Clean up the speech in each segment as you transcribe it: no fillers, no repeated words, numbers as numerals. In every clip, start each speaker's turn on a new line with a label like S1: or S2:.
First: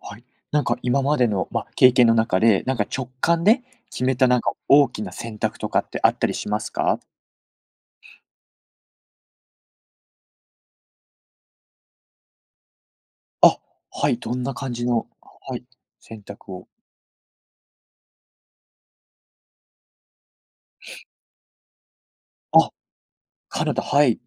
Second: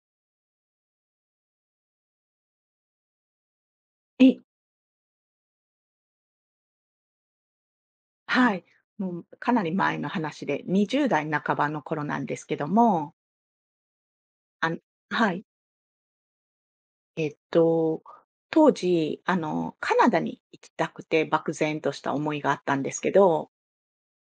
S1: はい。なんか今までの、まあ、経験の中で、なんか直感で決めたな
S2: え、
S1: んか大きな選択とかってあったりしますか？
S2: はい。もうかなり前の話で、20代半ばの頃なんですけども、
S1: あ、はい、どんな
S2: あ
S1: 感
S2: の
S1: じの、
S2: はい。
S1: はい、選択を。
S2: えっと、当時、カナダに行きたくて、漠然とした思いがあっ
S1: あ、
S2: たんですけど、
S1: カナダ、はい。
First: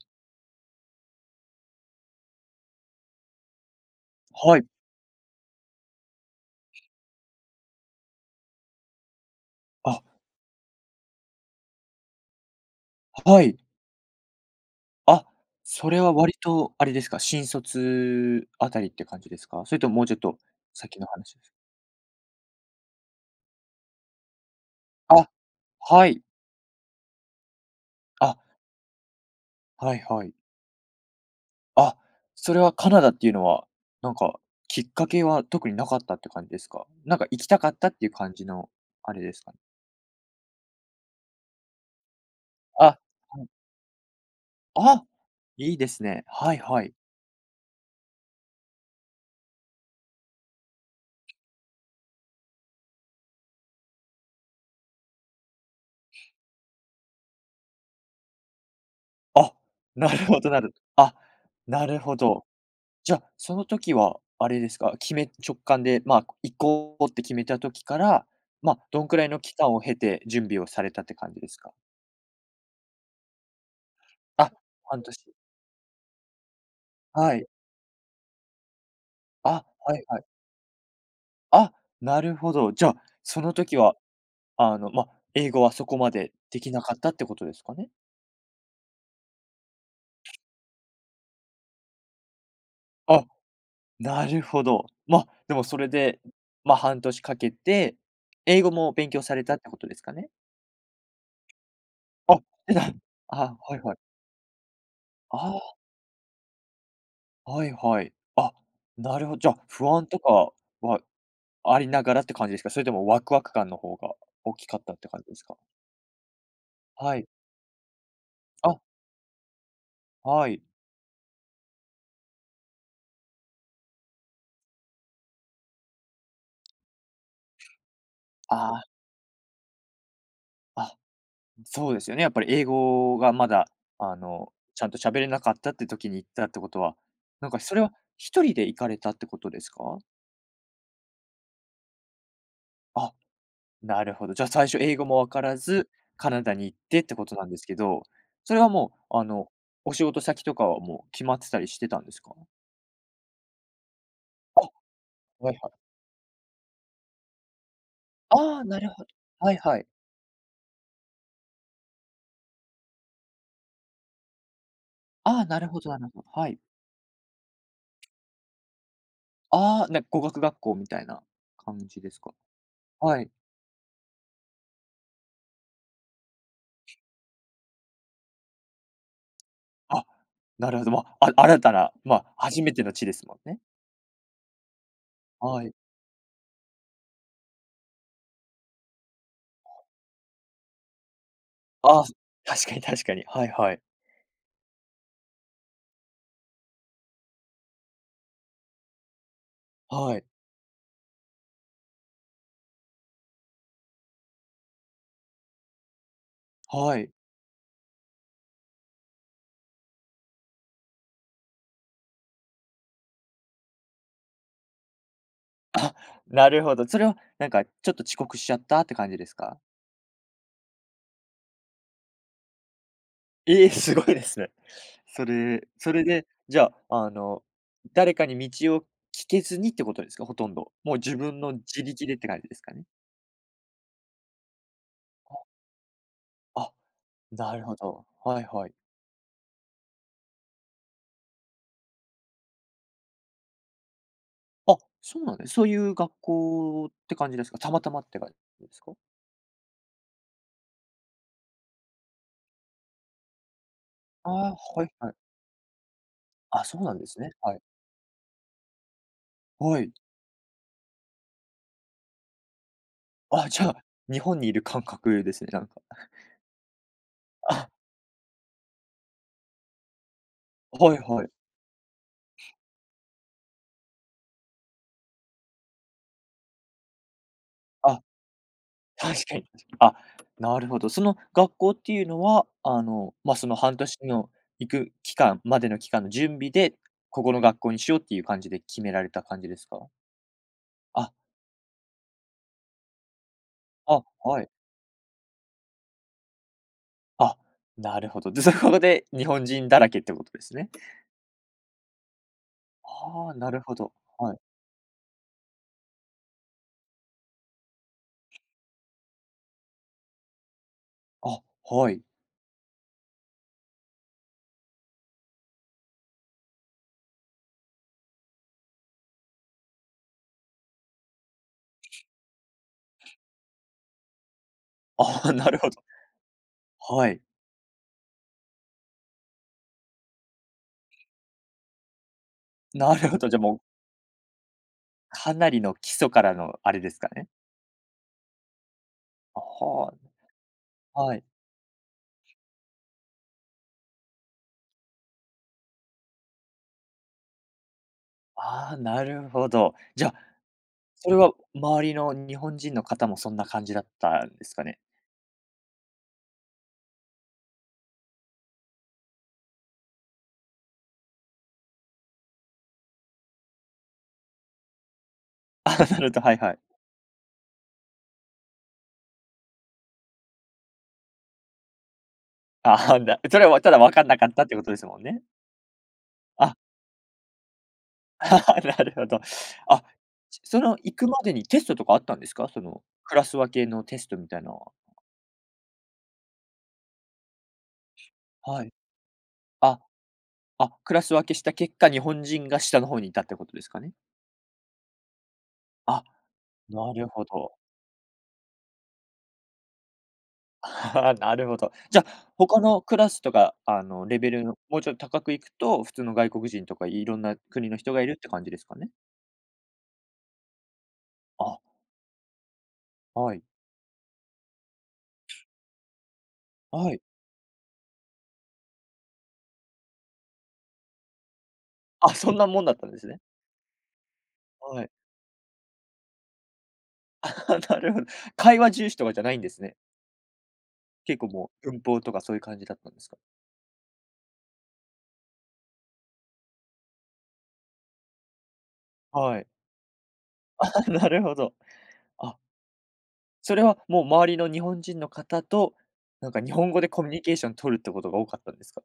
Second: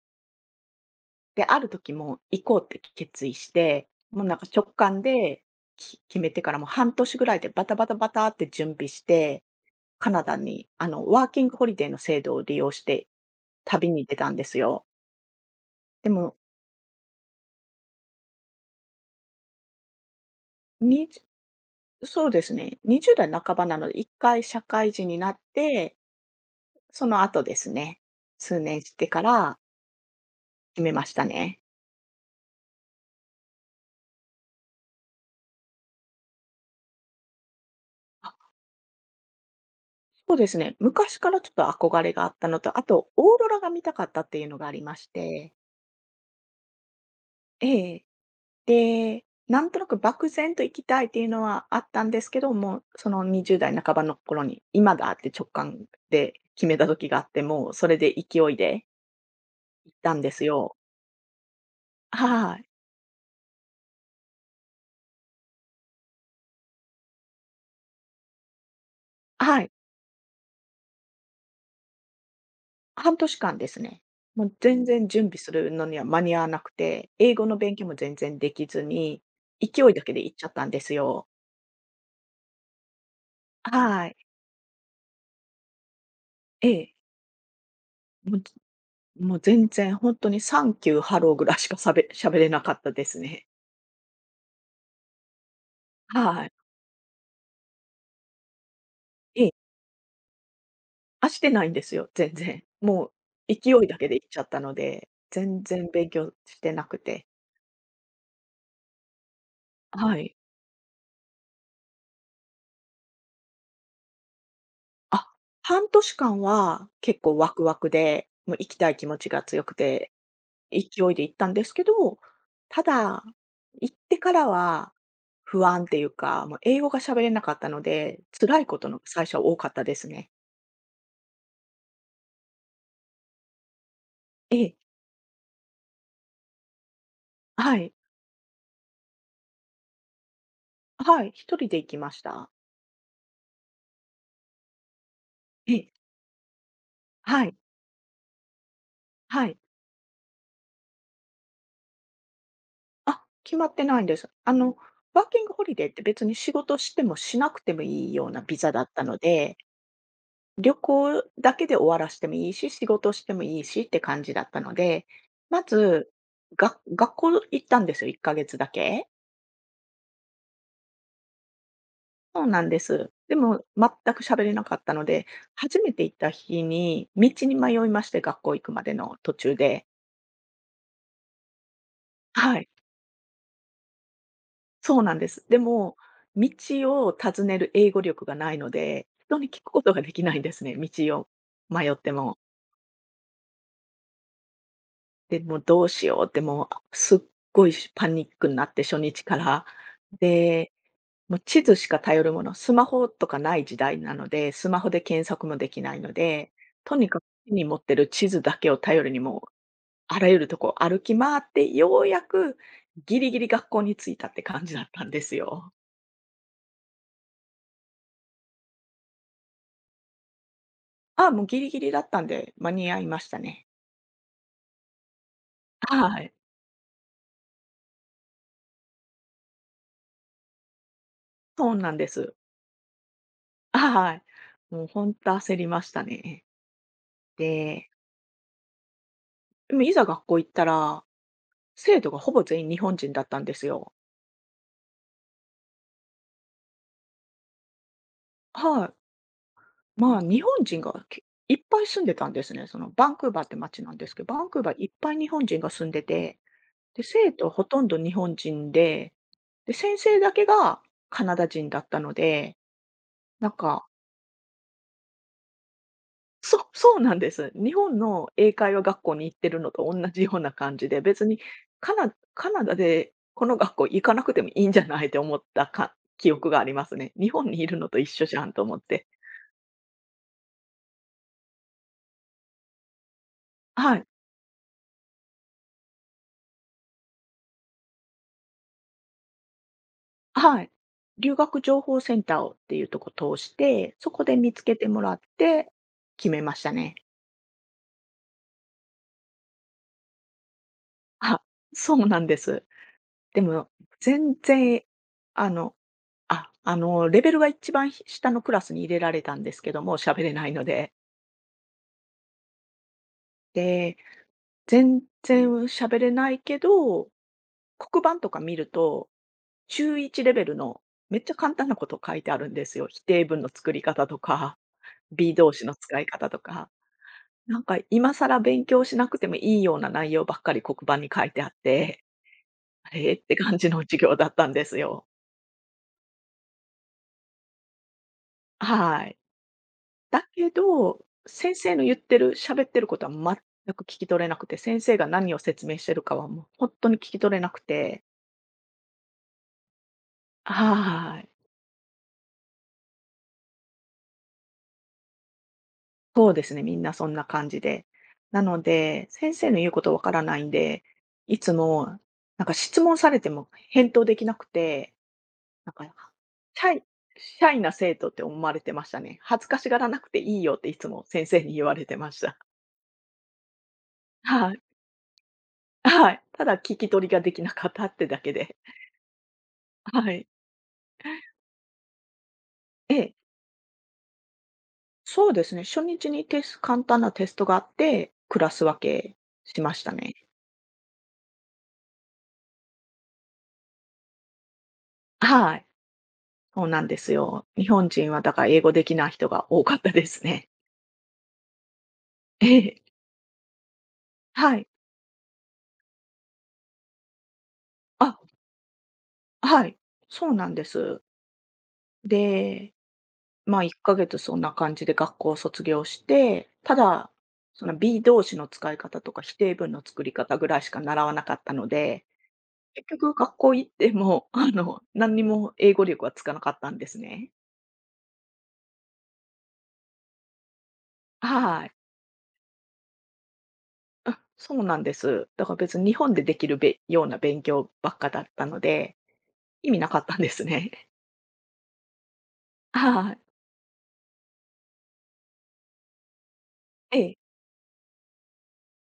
S2: で、ある時もう行こうって決意して、もうなんか
S1: は
S2: 直
S1: い。
S2: 感で、決めてからもう半年ぐらいでバタバタバタって準備して、
S1: あ、
S2: カナダに、ワーキングホリデーの制度を利用して
S1: はい。
S2: 旅に出たんですよ。
S1: あ、それ
S2: で
S1: は割
S2: も、
S1: とあれですか、新卒あたりって感じですか？それとももうちょっと先の話ですか？
S2: そうですね。20代半ばなので、1回社会人にな
S1: あ、
S2: って、
S1: はい。
S2: その後ですね、
S1: あ、
S2: 数年してから
S1: はいはい。
S2: 決めましたね。
S1: あ、それはカナダっていうのは、なんか、きっかけは特になかったって感じですか？なんか行きたかったっていう感じのあれですかね？
S2: そうですね。昔からちょっと憧れがあったのと、あ
S1: あ、
S2: とオー
S1: は
S2: ロ
S1: い。
S2: ラが見たかったっていうのがありま
S1: あ、
S2: して、
S1: いいですね。はいはい。
S2: ええ。で、なんとなく漠然と行きたいっていうのはあったんですけども、その20代半ばの頃に、今だって直感で決めた時があって、もうそれで勢いで
S1: あ、
S2: 行っ
S1: な
S2: たん
S1: る
S2: で
S1: ほ
S2: す
S1: どなる
S2: よ。
S1: あ、なるほど。
S2: はい。
S1: じゃ、その時はあれですか、直感で、まあ、行こうって決めた時から、まあ、どんくらいの期
S2: はい。
S1: 間を経て準備をされたって感じですか？
S2: 半年間ですね。も
S1: あ、
S2: う全
S1: 半
S2: 然
S1: 年。
S2: 準備するのには間に合わなくて、英
S1: は
S2: 語
S1: い。
S2: の勉強も全然できずに、
S1: あ、
S2: 勢い
S1: は
S2: だ
S1: い
S2: け
S1: は
S2: で
S1: い。
S2: 行っちゃったんですよ。
S1: あ、なるほど。じゃ、あ、その時は
S2: はい。
S1: あの、ま、英語はそこまでで
S2: え
S1: きな
S2: え。
S1: かったってことですかね？
S2: もう、もう全然本当にサンキュー、ハローぐらいしかしゃべ喋れなかったです
S1: あ、
S2: ね。
S1: なるほど。ま、でもそれで、
S2: はい。
S1: ま、半年かけて、英語も勉強され
S2: ええ。
S1: たってことですかね？
S2: あ、してないんですよ、全
S1: あ、
S2: 然。
S1: えな
S2: もう
S1: あ、
S2: 勢
S1: はい
S2: い
S1: は
S2: だ
S1: い。
S2: けで行っちゃったので、全
S1: あ
S2: 然勉強してなくて。
S1: あ、はいはい。あ、なるほじゃ、不安
S2: は
S1: と
S2: い。
S1: かはありながらって感じですか？それともワクワク感の方が大きかったって感じ
S2: あ、
S1: ですか？
S2: 半年間は
S1: は
S2: 結
S1: い。
S2: 構ワクワクで、もう行き
S1: あ、
S2: たい気持ちが強くて
S1: はい。
S2: 勢いで行ったんですけど、ただ、行ってからは不安っていうか、もう英語が喋れなかったので、辛い
S1: あ
S2: こ
S1: あ、
S2: との最初は多かったですね。
S1: あ。そうですよね、やっぱり英語がまだ、
S2: ええ、
S1: ちゃんと喋れなかったって時に行ったってことは、なんかそ
S2: は
S1: れは
S2: い、
S1: 一人で行かれたってことですか？
S2: はい、一人で行きました。
S1: あ、なるほど。じゃあ最初英語もわから
S2: え
S1: ず、
S2: え、
S1: カナダに行ってってことな
S2: は
S1: ん
S2: い、
S1: ですけど、それはもう、
S2: はい。
S1: お仕事先とかはもう決まってたりしてたんですか？
S2: あ、決まってないんです。
S1: あ、
S2: ワーキン
S1: は
S2: グ
S1: い
S2: ホ
S1: は
S2: リデ
S1: い。
S2: ーって別に仕事してもしなくてもいいようなビ
S1: ああ、
S2: ザ
S1: な
S2: だっ
S1: る
S2: た
S1: ほど。
S2: の
S1: は
S2: で、
S1: いはい。
S2: 旅行だけで終わらしてもいいし、仕事してもいいしって感じだったので、
S1: ああ、な
S2: ま
S1: るほどなる
S2: ず、
S1: ほど。はい。
S2: 学校行ったんですよ、1ヶ月だけ。
S1: ああ、語学学校みたいな感じですか？
S2: そうなんです。
S1: はい。
S2: でも全く喋れなかったので、初めて行った日に道に迷いまして、学校行くまでの途中で。
S1: あ、なるほど。まあ、
S2: は
S1: 初
S2: い、
S1: めての地ですもんね。
S2: そうなんです。で
S1: はい。
S2: も、道を尋ねる英語力がないので、人に聞くことができないんですね、道を迷っ
S1: ああ、
S2: ても。
S1: 確かに確かに。はいはい。
S2: で、もうどうしようってもう、すっごいパニックになって初日から。
S1: はい。
S2: でもう地図しか頼るもの、スマホとかない時代なので、スマホで検索もできないので、
S1: は
S2: とに
S1: い。
S2: かく手に持ってる地図だけを頼りにもう、あらゆるとこ歩き回って、ようやくギリギリ学校に着いたって感じだったんですよ。
S1: なるほど。それはなんかちょっと遅刻しちゃったって感じですか？
S2: あ、もうギリギリだったんで、間に合いました
S1: え
S2: ね。
S1: え、すごいですね。それそれ
S2: は
S1: で、
S2: い。
S1: じゃあ、誰かに道を聞けずにってことですか？ほとんど。もう自分の
S2: そう
S1: 自
S2: なん
S1: 力
S2: で
S1: でって
S2: す。
S1: 感じですかね？
S2: はい。もう本当焦りましたね。
S1: あ、なるほ
S2: で、
S1: ど。はいはい。
S2: でもいざ学校行ったら、生徒がほぼ全員日本人だったんですよ。
S1: あ、そうなんです、そういう学校って感じですか？たまたまって感じです
S2: は
S1: か？
S2: い。まあ、日本人がいっぱい住んでたんですね。そのバンクーバーって街なんですけ
S1: あ
S2: ど、バン
S1: あ、
S2: クーバー
S1: は
S2: い
S1: い
S2: っ
S1: は
S2: ぱ
S1: い。
S2: い日本人が住んでて、
S1: あ、そうなん
S2: で、
S1: です
S2: 生
S1: ね。
S2: 徒
S1: はい。
S2: ほとんど日本人で、で、
S1: はい。
S2: 先生だけがカナダ人だったので、
S1: あ、
S2: なん
S1: じゃあ、
S2: か、
S1: 日本にいる感覚ですね、なんか。
S2: そう そうなんです。
S1: あ、
S2: 日本の英会話学校に行ってるのと同じような感じ
S1: はい
S2: で、
S1: は
S2: 別
S1: い。
S2: にカナダでこの学校行かなくてもいいんじゃないって思ったか記憶がありますね。日本にいるのと
S1: あ、
S2: 一緒じゃんと思って。
S1: 確かに。あ、なるほど。その学校っていうのは、その半
S2: は
S1: 年
S2: い。
S1: の行く期間までの期間の準備で、ここの学校にしようっていう感じで決められた感じですか？
S2: はい。
S1: あ、
S2: 留学情報センターをっていうとこ通して、
S1: あ、
S2: そこで
S1: はい。
S2: 見つけてもらって決めましたね。
S1: あ、なるほど。で、そこで日本人だらけってことですね。
S2: あ、そうなんです。
S1: ああ、
S2: で
S1: なる
S2: も
S1: ほど。は
S2: 全
S1: い。
S2: 然、あの、レベルが一番下のクラスに入れられたんですけども、喋れないので。
S1: あ、はい。
S2: で、全然喋れないけど、黒板とか見ると、中1レベルのめっちゃ簡単なこと書いてあるんですよ。否定文の作り方とか、
S1: ああ、
S2: be
S1: な
S2: 動
S1: る
S2: 詞
S1: ほ
S2: の
S1: ど。
S2: 使い方とか。
S1: はい。
S2: なんか今更勉強しなくてもいいような内容ばっかり黒板に書いてあって、
S1: な
S2: え
S1: る
S2: れ
S1: ほ
S2: っ
S1: ど、じ
S2: て
S1: ゃ、も
S2: 感
S1: う
S2: じの授業だったんですよ。
S1: かなりの基礎からのあれですかね。
S2: はい。
S1: あ、は
S2: だけ
S1: あ、
S2: ど、
S1: はい。
S2: 先生の言ってる、喋ってることは全く聞き取れなくて、先生が何を説明してるかはもう本当に聞き取れなくて、
S1: ああ、なるほど。じゃあ、それ
S2: はい。
S1: は周りの日本人の方もそんな感じだったんですかね？
S2: そうですね、みんなそんな感じで。なので、先生の言うことわからないんで、いつもなんか質問されても返答できなくて なん
S1: あ、
S2: から、
S1: なるほど、はいはい。
S2: シャイシャイな生徒って思われてましたね。恥ずかしがらなくていいよっていつも先生に言われてました。
S1: ああ、それはただ分かんな かったっ
S2: は
S1: て
S2: い。
S1: ことですもんね。
S2: はい。た
S1: あ、
S2: だ聞き取りができなかったってだけで。
S1: なるほど。あ、
S2: はい。
S1: その行くまでにテストとかあったんですか？その
S2: ええ、
S1: クラス分けのテストみたいなのは。
S2: そうですね。初日にテスト簡単なテストがあって、クラス
S1: はい。
S2: 分けしま
S1: あ、
S2: したね。
S1: あ、クラス分けした結果、日本人が下の方にいたってことですかね？
S2: はい。
S1: あ、
S2: そうなん
S1: な
S2: で
S1: る
S2: す
S1: ほ
S2: よ。
S1: ど。
S2: 日本人はだから英語できない人が多かったですね。
S1: なるほど。じゃ、あ、
S2: え
S1: 他
S2: え、
S1: のクラスとか、レベルの
S2: はい。
S1: もうちょっと高くいくと、普通の外国人とかいろんな国の人がいる
S2: あ、
S1: って感じですかね？
S2: はい。そうなんです。
S1: あ、
S2: で
S1: はい。
S2: まあ、1ヶ月そんな感じで学校を卒業して、た
S1: はい。
S2: だ、その b 動詞の使い方とか否定文の作り方ぐらいしか習わなかったので、
S1: あ、そんなもんだった
S2: 結
S1: んです
S2: 局
S1: ね。
S2: 学校行っても、
S1: はい。
S2: 何にも英語力はつかなかったんです ね。
S1: あ、なるほど。会話重視とかじゃないんですね。結構も
S2: はい。
S1: う文法とかそういう感じだったんですか？
S2: あ、そうなんです。だから別に日本でできるような勉強ばっかだったので、
S1: はい。
S2: 意味なかったんですね。
S1: あ、なるほど。あ、
S2: はい。
S1: それはもう周りの日本人の方と、なんか日本語で
S2: え
S1: コミュ
S2: え。
S1: ニケーション取るってことが多かったんですか？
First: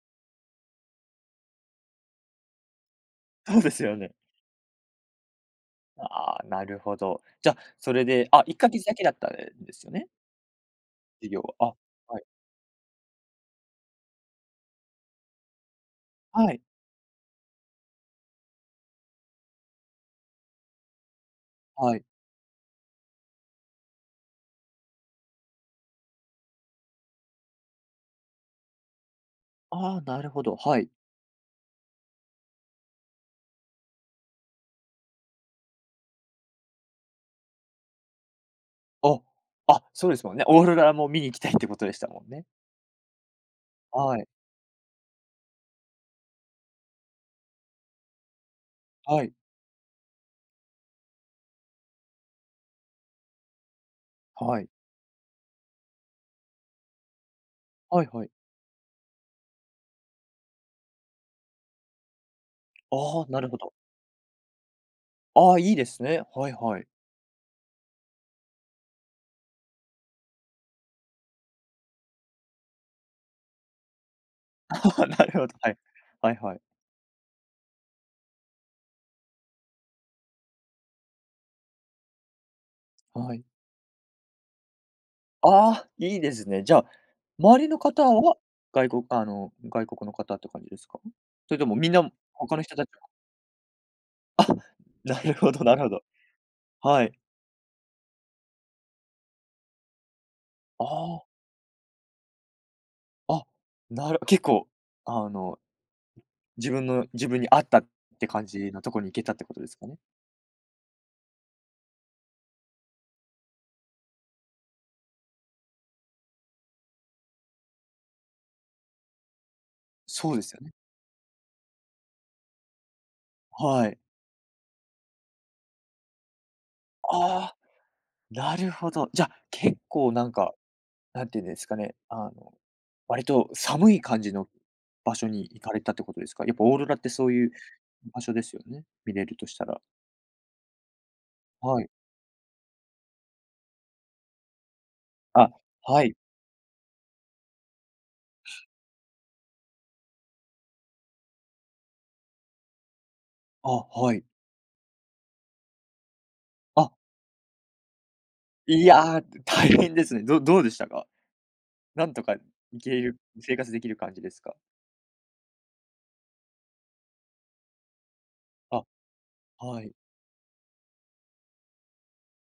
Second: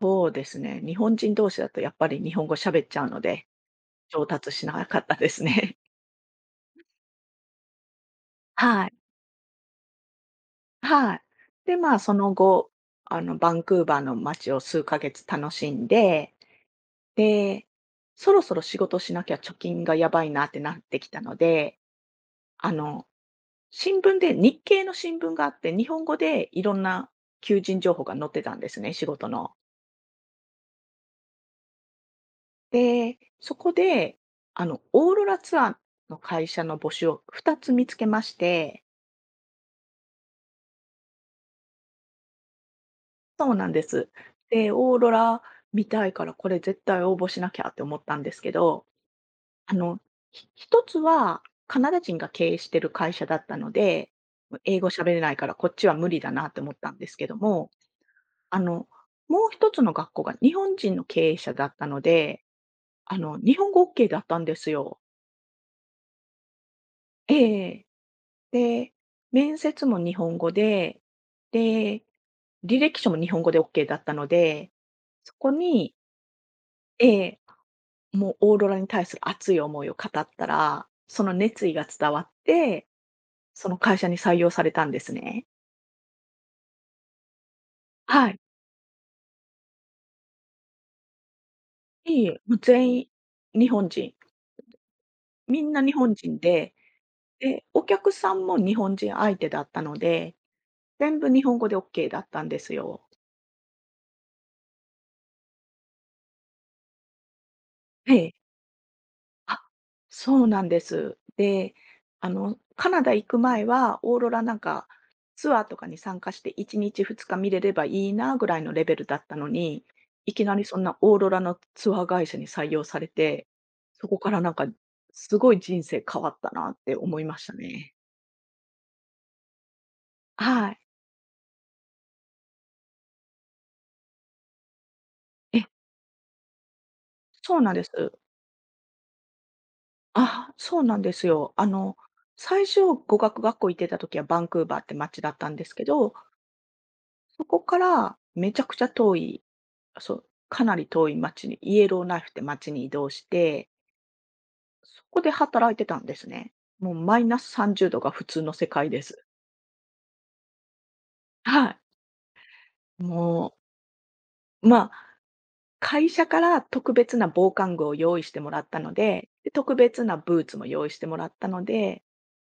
S2: そうですね。日本人同士だとやっぱり日本語喋っちゃうの で、
S1: そうですよね。
S2: 上達しなかったですね。
S1: ああ、なるほど。じゃあ、それで、あ、1か月
S2: はい。
S1: だけだったんですよね？
S2: はい。
S1: 授業は。
S2: で、
S1: あ、
S2: まあ、そ
S1: はい。
S2: の後、バンクーバーの街を数ヶ月楽しんで、
S1: はい。
S2: で、そろそろ仕事しなきゃ貯金がやばいなってなってきたので、
S1: はい。
S2: あの、新聞で、日系の新聞があって、日本語でいろんな求人情報が載ってたんですね、仕事の。
S1: ああ、なるほど、はい。
S2: で、そこで、オーロラツアーの会社の募集を2つ見つけまして、
S1: あ、あ、そうですもんね。オーロラも見に行きたいってことでしたもんね。
S2: そうなんです。
S1: はい。
S2: で、オーロラ見たいから、これ絶対応募しなきゃって思ったんですけど、
S1: はい。
S2: あの、一つはカナダ人が経営してる会社だったので、
S1: はい。
S2: 英語喋れないからこっちは無理だなって思ったんですけども、
S1: はいはい。
S2: あの、もう一つの学校が日本人の経営者だったので、
S1: ああ、なる
S2: 日
S1: ほ
S2: 本
S1: ど。
S2: 語 OK だったんですよ。
S1: ああ、いいですね。はいはい。
S2: ええ。で、面接も日本語で、で、履歴書も日本語で OK だったので、
S1: な
S2: そ
S1: るほ
S2: こ
S1: ど、はい。
S2: に、
S1: はいはい。
S2: ええ、もうオーロラに対する熱い思いを語ったら、その熱意が伝わって
S1: はい。
S2: その会社に採用されたんですね。
S1: ああ、いいですね。じゃあ、周りの方
S2: は
S1: は、
S2: い。
S1: 外国の方って感じですか？それともみんな
S2: いえいえ、も
S1: 他
S2: う
S1: の人たち
S2: 全員
S1: も。
S2: 日本人。
S1: あ、なるほ
S2: み
S1: ど
S2: ん
S1: な
S2: な
S1: るほ
S2: 日
S1: ど。
S2: 本人で、
S1: はい。
S2: で、お客さんも日本人相手だったので、全
S1: あ
S2: 部日本語でオッケーだったんですよ。
S1: あ、あ、結構、あの、自分に合ったっ
S2: え
S1: て
S2: え。
S1: 感じのところに行けたってこ
S2: あ、
S1: とですかね？
S2: そうなんです。で、カナダ行く前は、オーロラなんか、ツアーとかに参加して1日2日見れればいいなぐらいのレベルだったのに、
S1: そ
S2: い
S1: うで
S2: き
S1: す
S2: な
S1: よ
S2: り
S1: ね。
S2: そんなオーロラのツアー会社に採用されて、
S1: はい。
S2: そこからなんか、すごい人生変わったなって思いました
S1: ああ、
S2: ね。
S1: なるほど。じゃあ、結構なんか
S2: はい。
S1: なんていうんですかね、割と寒い感じの場所に行
S2: え、
S1: かれたってことですか？やっぱオーロラってそういう
S2: そうなんです。
S1: 場所ですよね？見れるとしたら。
S2: あ、そうなんですよ。
S1: はい。
S2: 最初語学学校行ってた時はバンクーバーって街だった
S1: あ、
S2: んですけ
S1: は
S2: ど、
S1: い。
S2: そこからめちゃくちゃ遠い、そう、かなり遠い町に、イエローナイフって町に移動して、
S1: あ、はい。
S2: そこで働いてたんですね。
S1: あ、
S2: もうマイナス30度が普通の世
S1: い
S2: 界で
S1: や、
S2: す。
S1: 大変ですね。どうでしたか？
S2: はい。
S1: なんとか行ける
S2: も
S1: 生活できる感じですか？
S2: まあ、会社から特別な防寒具を用意してもらった
S1: あ、
S2: ので、で、特
S1: はい、
S2: 別なブーツも用意してもらったので、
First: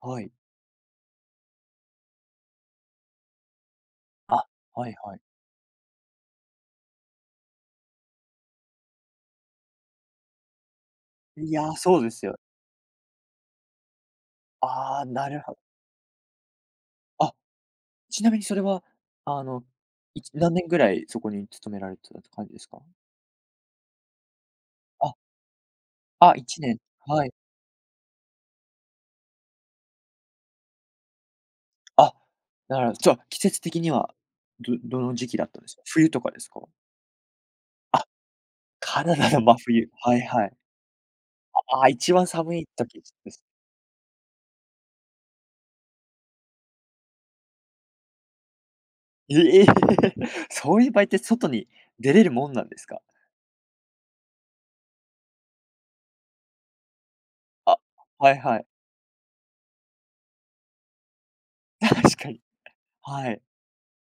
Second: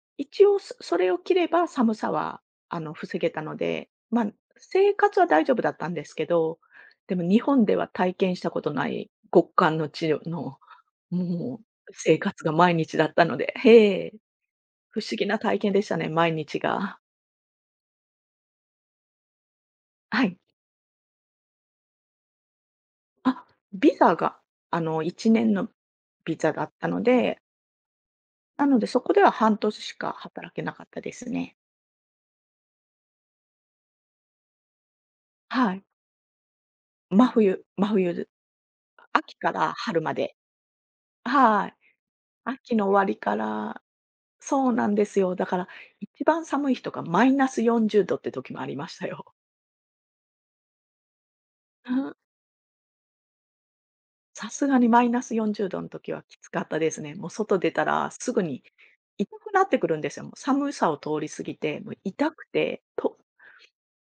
S1: はい。
S2: 一応それを着れば寒さは、防げたので、まあ、
S1: あ、はい
S2: 生
S1: は
S2: 活
S1: い。
S2: は大丈夫だったんですけど、でも日本では体験したことない極寒の地の
S1: い
S2: も
S1: や、
S2: う
S1: そうで
S2: 生
S1: すよ。
S2: 活が毎日だったので、へえ、不
S1: ああ、
S2: 思議
S1: な
S2: な
S1: るほ
S2: 体
S1: ど。
S2: 験でしたね、毎日が。
S1: あ、ちなみにそれは、あの、
S2: はい。
S1: 何年ぐらいそこに勤められてたって感じですか？
S2: あ、ビザが、
S1: あ、
S2: 1年の
S1: あ、
S2: ビザ
S1: 1
S2: だっ
S1: 年。
S2: たの
S1: はい。
S2: で、なのでそこでは半年しか働けなかったですね。
S1: あ、なるほど。じゃあ、季節的には、どの時期だったんで
S2: は
S1: すか？
S2: い。
S1: 冬とかですか？
S2: 真冬真
S1: あ、
S2: 冬で、
S1: カナダ
S2: 秋
S1: の
S2: か
S1: 真
S2: ら
S1: 冬。
S2: 春ま
S1: はい
S2: で。
S1: はい。
S2: はい。
S1: ああ、一番寒い
S2: 秋の終
S1: 時
S2: わり
S1: で
S2: か
S1: す。
S2: らそうなんですよ。だから一番寒い日とかマイナス40度って時もありましたよ。
S1: ええ そういう場合って外に出れるもんなんですか？
S2: さすがにマイナス40度の時はきつかったですね。もう外出
S1: あ、
S2: たらす
S1: はい
S2: ぐ
S1: は
S2: に
S1: い。
S2: 痛くなってくるんですよ。もう寒さを通り過ぎて、もう
S1: 確か
S2: 痛
S1: に。
S2: くて、
S1: はい。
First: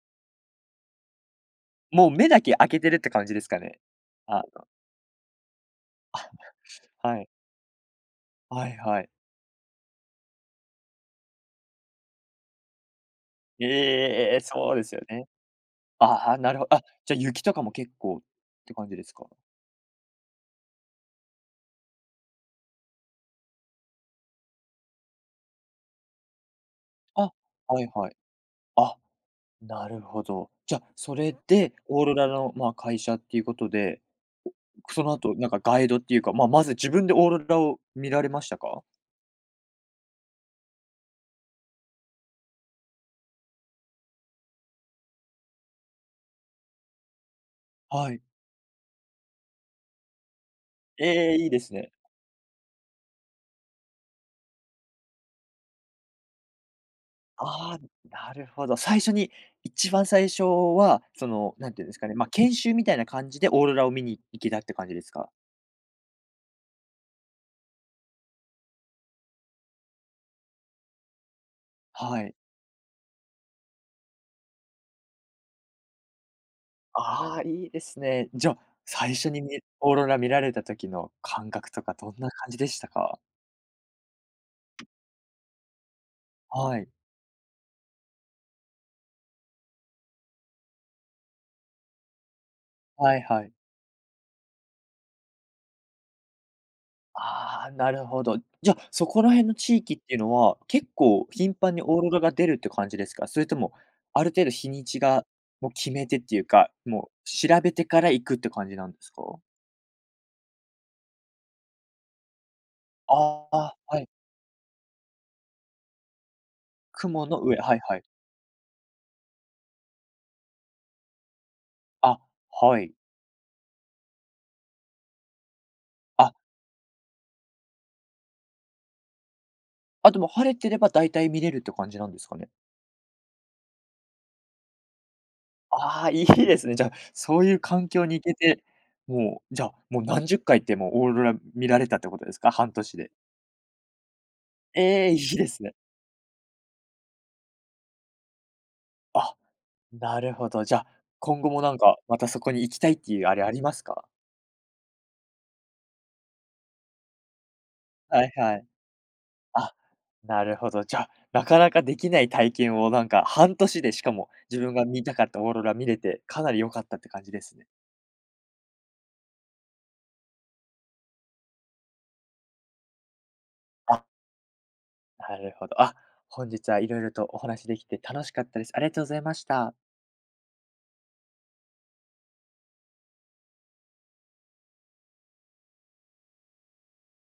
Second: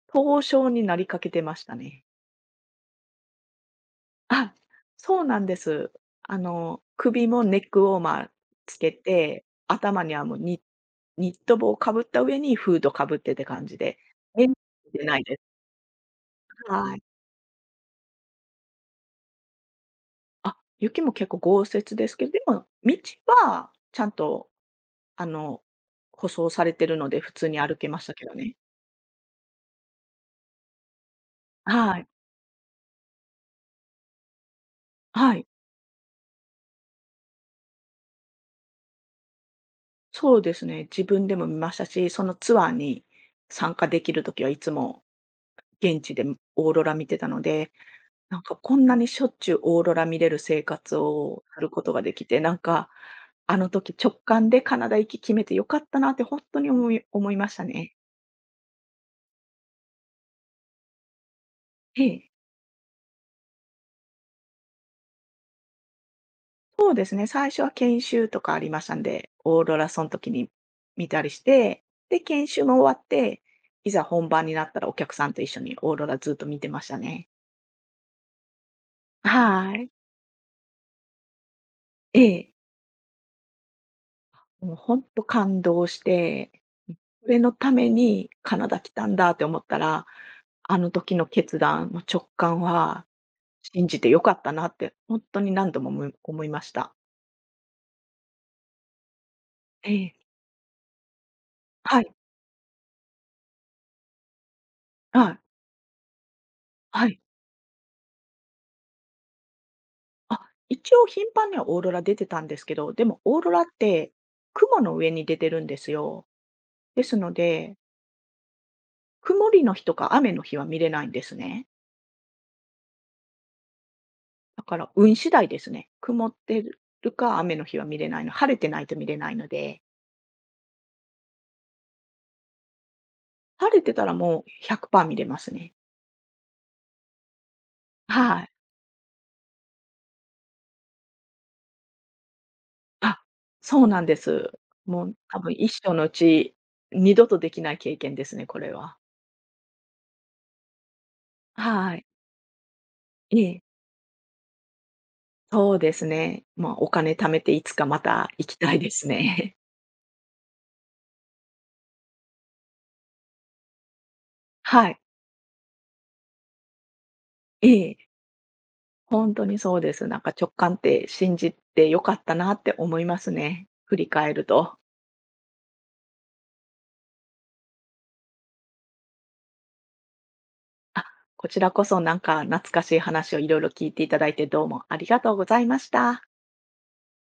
S2: 凍傷になりかけてましたね。
S1: もう目だけ開けてるって感じですかね？あ
S2: あ、
S1: の、
S2: そうなんです。
S1: は
S2: 首
S1: い。
S2: もネックウォーマー
S1: は
S2: つ
S1: い
S2: け
S1: はい。
S2: て、頭にはもうニット帽をかぶった上にフードかぶってって感じで、
S1: ええ
S2: え
S1: そうですよ
S2: 出ない
S1: ね。
S2: です。
S1: ああ、なるほど。あ、
S2: はい。
S1: じゃあ雪とかも結構って感じですか？
S2: あ、雪も結構豪雪ですけど、でも道はちゃんとあの、舗装されてるので、普
S1: あ、
S2: 通に歩
S1: は
S2: け
S1: い
S2: まし
S1: は
S2: た
S1: い。
S2: けどね。
S1: あ、なるほど。じゃ、あ、それで
S2: は
S1: オー
S2: い。
S1: ロラの、まあ、会社っていうことで、その
S2: は
S1: 後
S2: い。
S1: なんかガイドっていうか、まあ、まず自分でオーロラを見られましたか？
S2: そうですね。自分でも見ましたし、そのツアーに参加できるときはいつも、現地でオーロラ見てたので、
S1: はい。
S2: なんかこんなにしょっちゅうオーロラ見れる生活
S1: ええ、
S2: を
S1: いい
S2: す
S1: で
S2: る
S1: す
S2: こと
S1: ね。
S2: ができて、なんか、あの時直感でカナダ行き決めてよかったなって本当に思い思いました
S1: ああ、
S2: ね。
S1: なるほど。最初に一番最初は、なんていうんです
S2: え
S1: かね、まあ、
S2: え。
S1: 研修みたいな感じでオーロラを見に行けたって感じですか？
S2: そうですね、最初は研修とかありましたんで、オーロラその時に見たりして、
S1: は
S2: で、
S1: い。
S2: 研修も終わって、いざ本番になったらお客さんと一緒にオーロラずっと見てましたね。
S1: ああ、いいですね。じゃ、あ、最初に
S2: はい。
S1: オーロラ見られた時の感覚とかどん
S2: え
S1: な感
S2: え。
S1: じでしたか？
S2: もう本当感動して、
S1: はい。
S2: こそれのためにカナダ来たんだって思ったら、あの時の決断、もう直感は、
S1: はいはい。
S2: 信じて良かったなって本当に何度も思いました。
S1: ああ、なるほど。じゃ、あ、そこら辺の地
S2: え
S1: 域っ
S2: え。
S1: ていうのは、結構頻繁にオ
S2: は
S1: ーロ
S2: い、
S1: ラが出るって感じですか？それとも、ある程度日にち
S2: は
S1: が、
S2: い、
S1: もう決めてっていうか、
S2: は
S1: も
S2: い。
S1: う調べてから行くって感じなんですか？
S2: あ、一応頻繁にはオーロラ出てたんですけど、でもオー
S1: あ
S2: ロラっ
S1: あ、はい。
S2: て雲の上に出てるんですよ。です
S1: 雲
S2: の
S1: の上、
S2: で、
S1: はいはい。
S2: 曇りの日とか雨の日は見れないんですね。
S1: あ、はい。
S2: だから運次第ですね。曇
S1: あ、
S2: ってるか雨の日は見れないの、晴れてないと見れないので、
S1: あ、で、もう晴れてれば大体見れるって感じなんですかね？
S2: 晴れてたらもう100%見れますね。
S1: ああ、いいですね。じゃあ、そういう環境に行け
S2: はい。
S1: て、もう、じゃあ、もう何十回ってもうオーロラ見られたってことですか？半年で。
S2: あ、そうなんです。も
S1: ええ、
S2: う
S1: いい
S2: 多
S1: で
S2: 分
S1: すね。
S2: 一生のうち二度とできない経験ですね、これは。
S1: あ、なるほど。じゃ、あ、今後もなん
S2: は
S1: か、
S2: い。
S1: またそこに行きたいっていうあ
S2: え
S1: れありま
S2: え。
S1: すか？
S2: そうですね。まあ、お金貯めていつかま
S1: は
S2: た
S1: い
S2: 行
S1: は
S2: き
S1: い。
S2: たいですね。
S1: あ、なるほど。じゃ、あ、なかなかできない体験をなんか半年でしかも自 分が
S2: はい。
S1: 見たかったオーロラ見れて、かなり良かったって感じですね。
S2: ええ、本当にそうです。なんか直感って信じて良かったなって思いますね。振
S1: あ、
S2: り返ると。
S1: なるほど。あ、本日はいろいろとお話できて楽しかったです。ありがとうございました。
S2: あ、こちらこそなんか懐かしい話をいろいろ聞いていただいてどうもありがとうございました。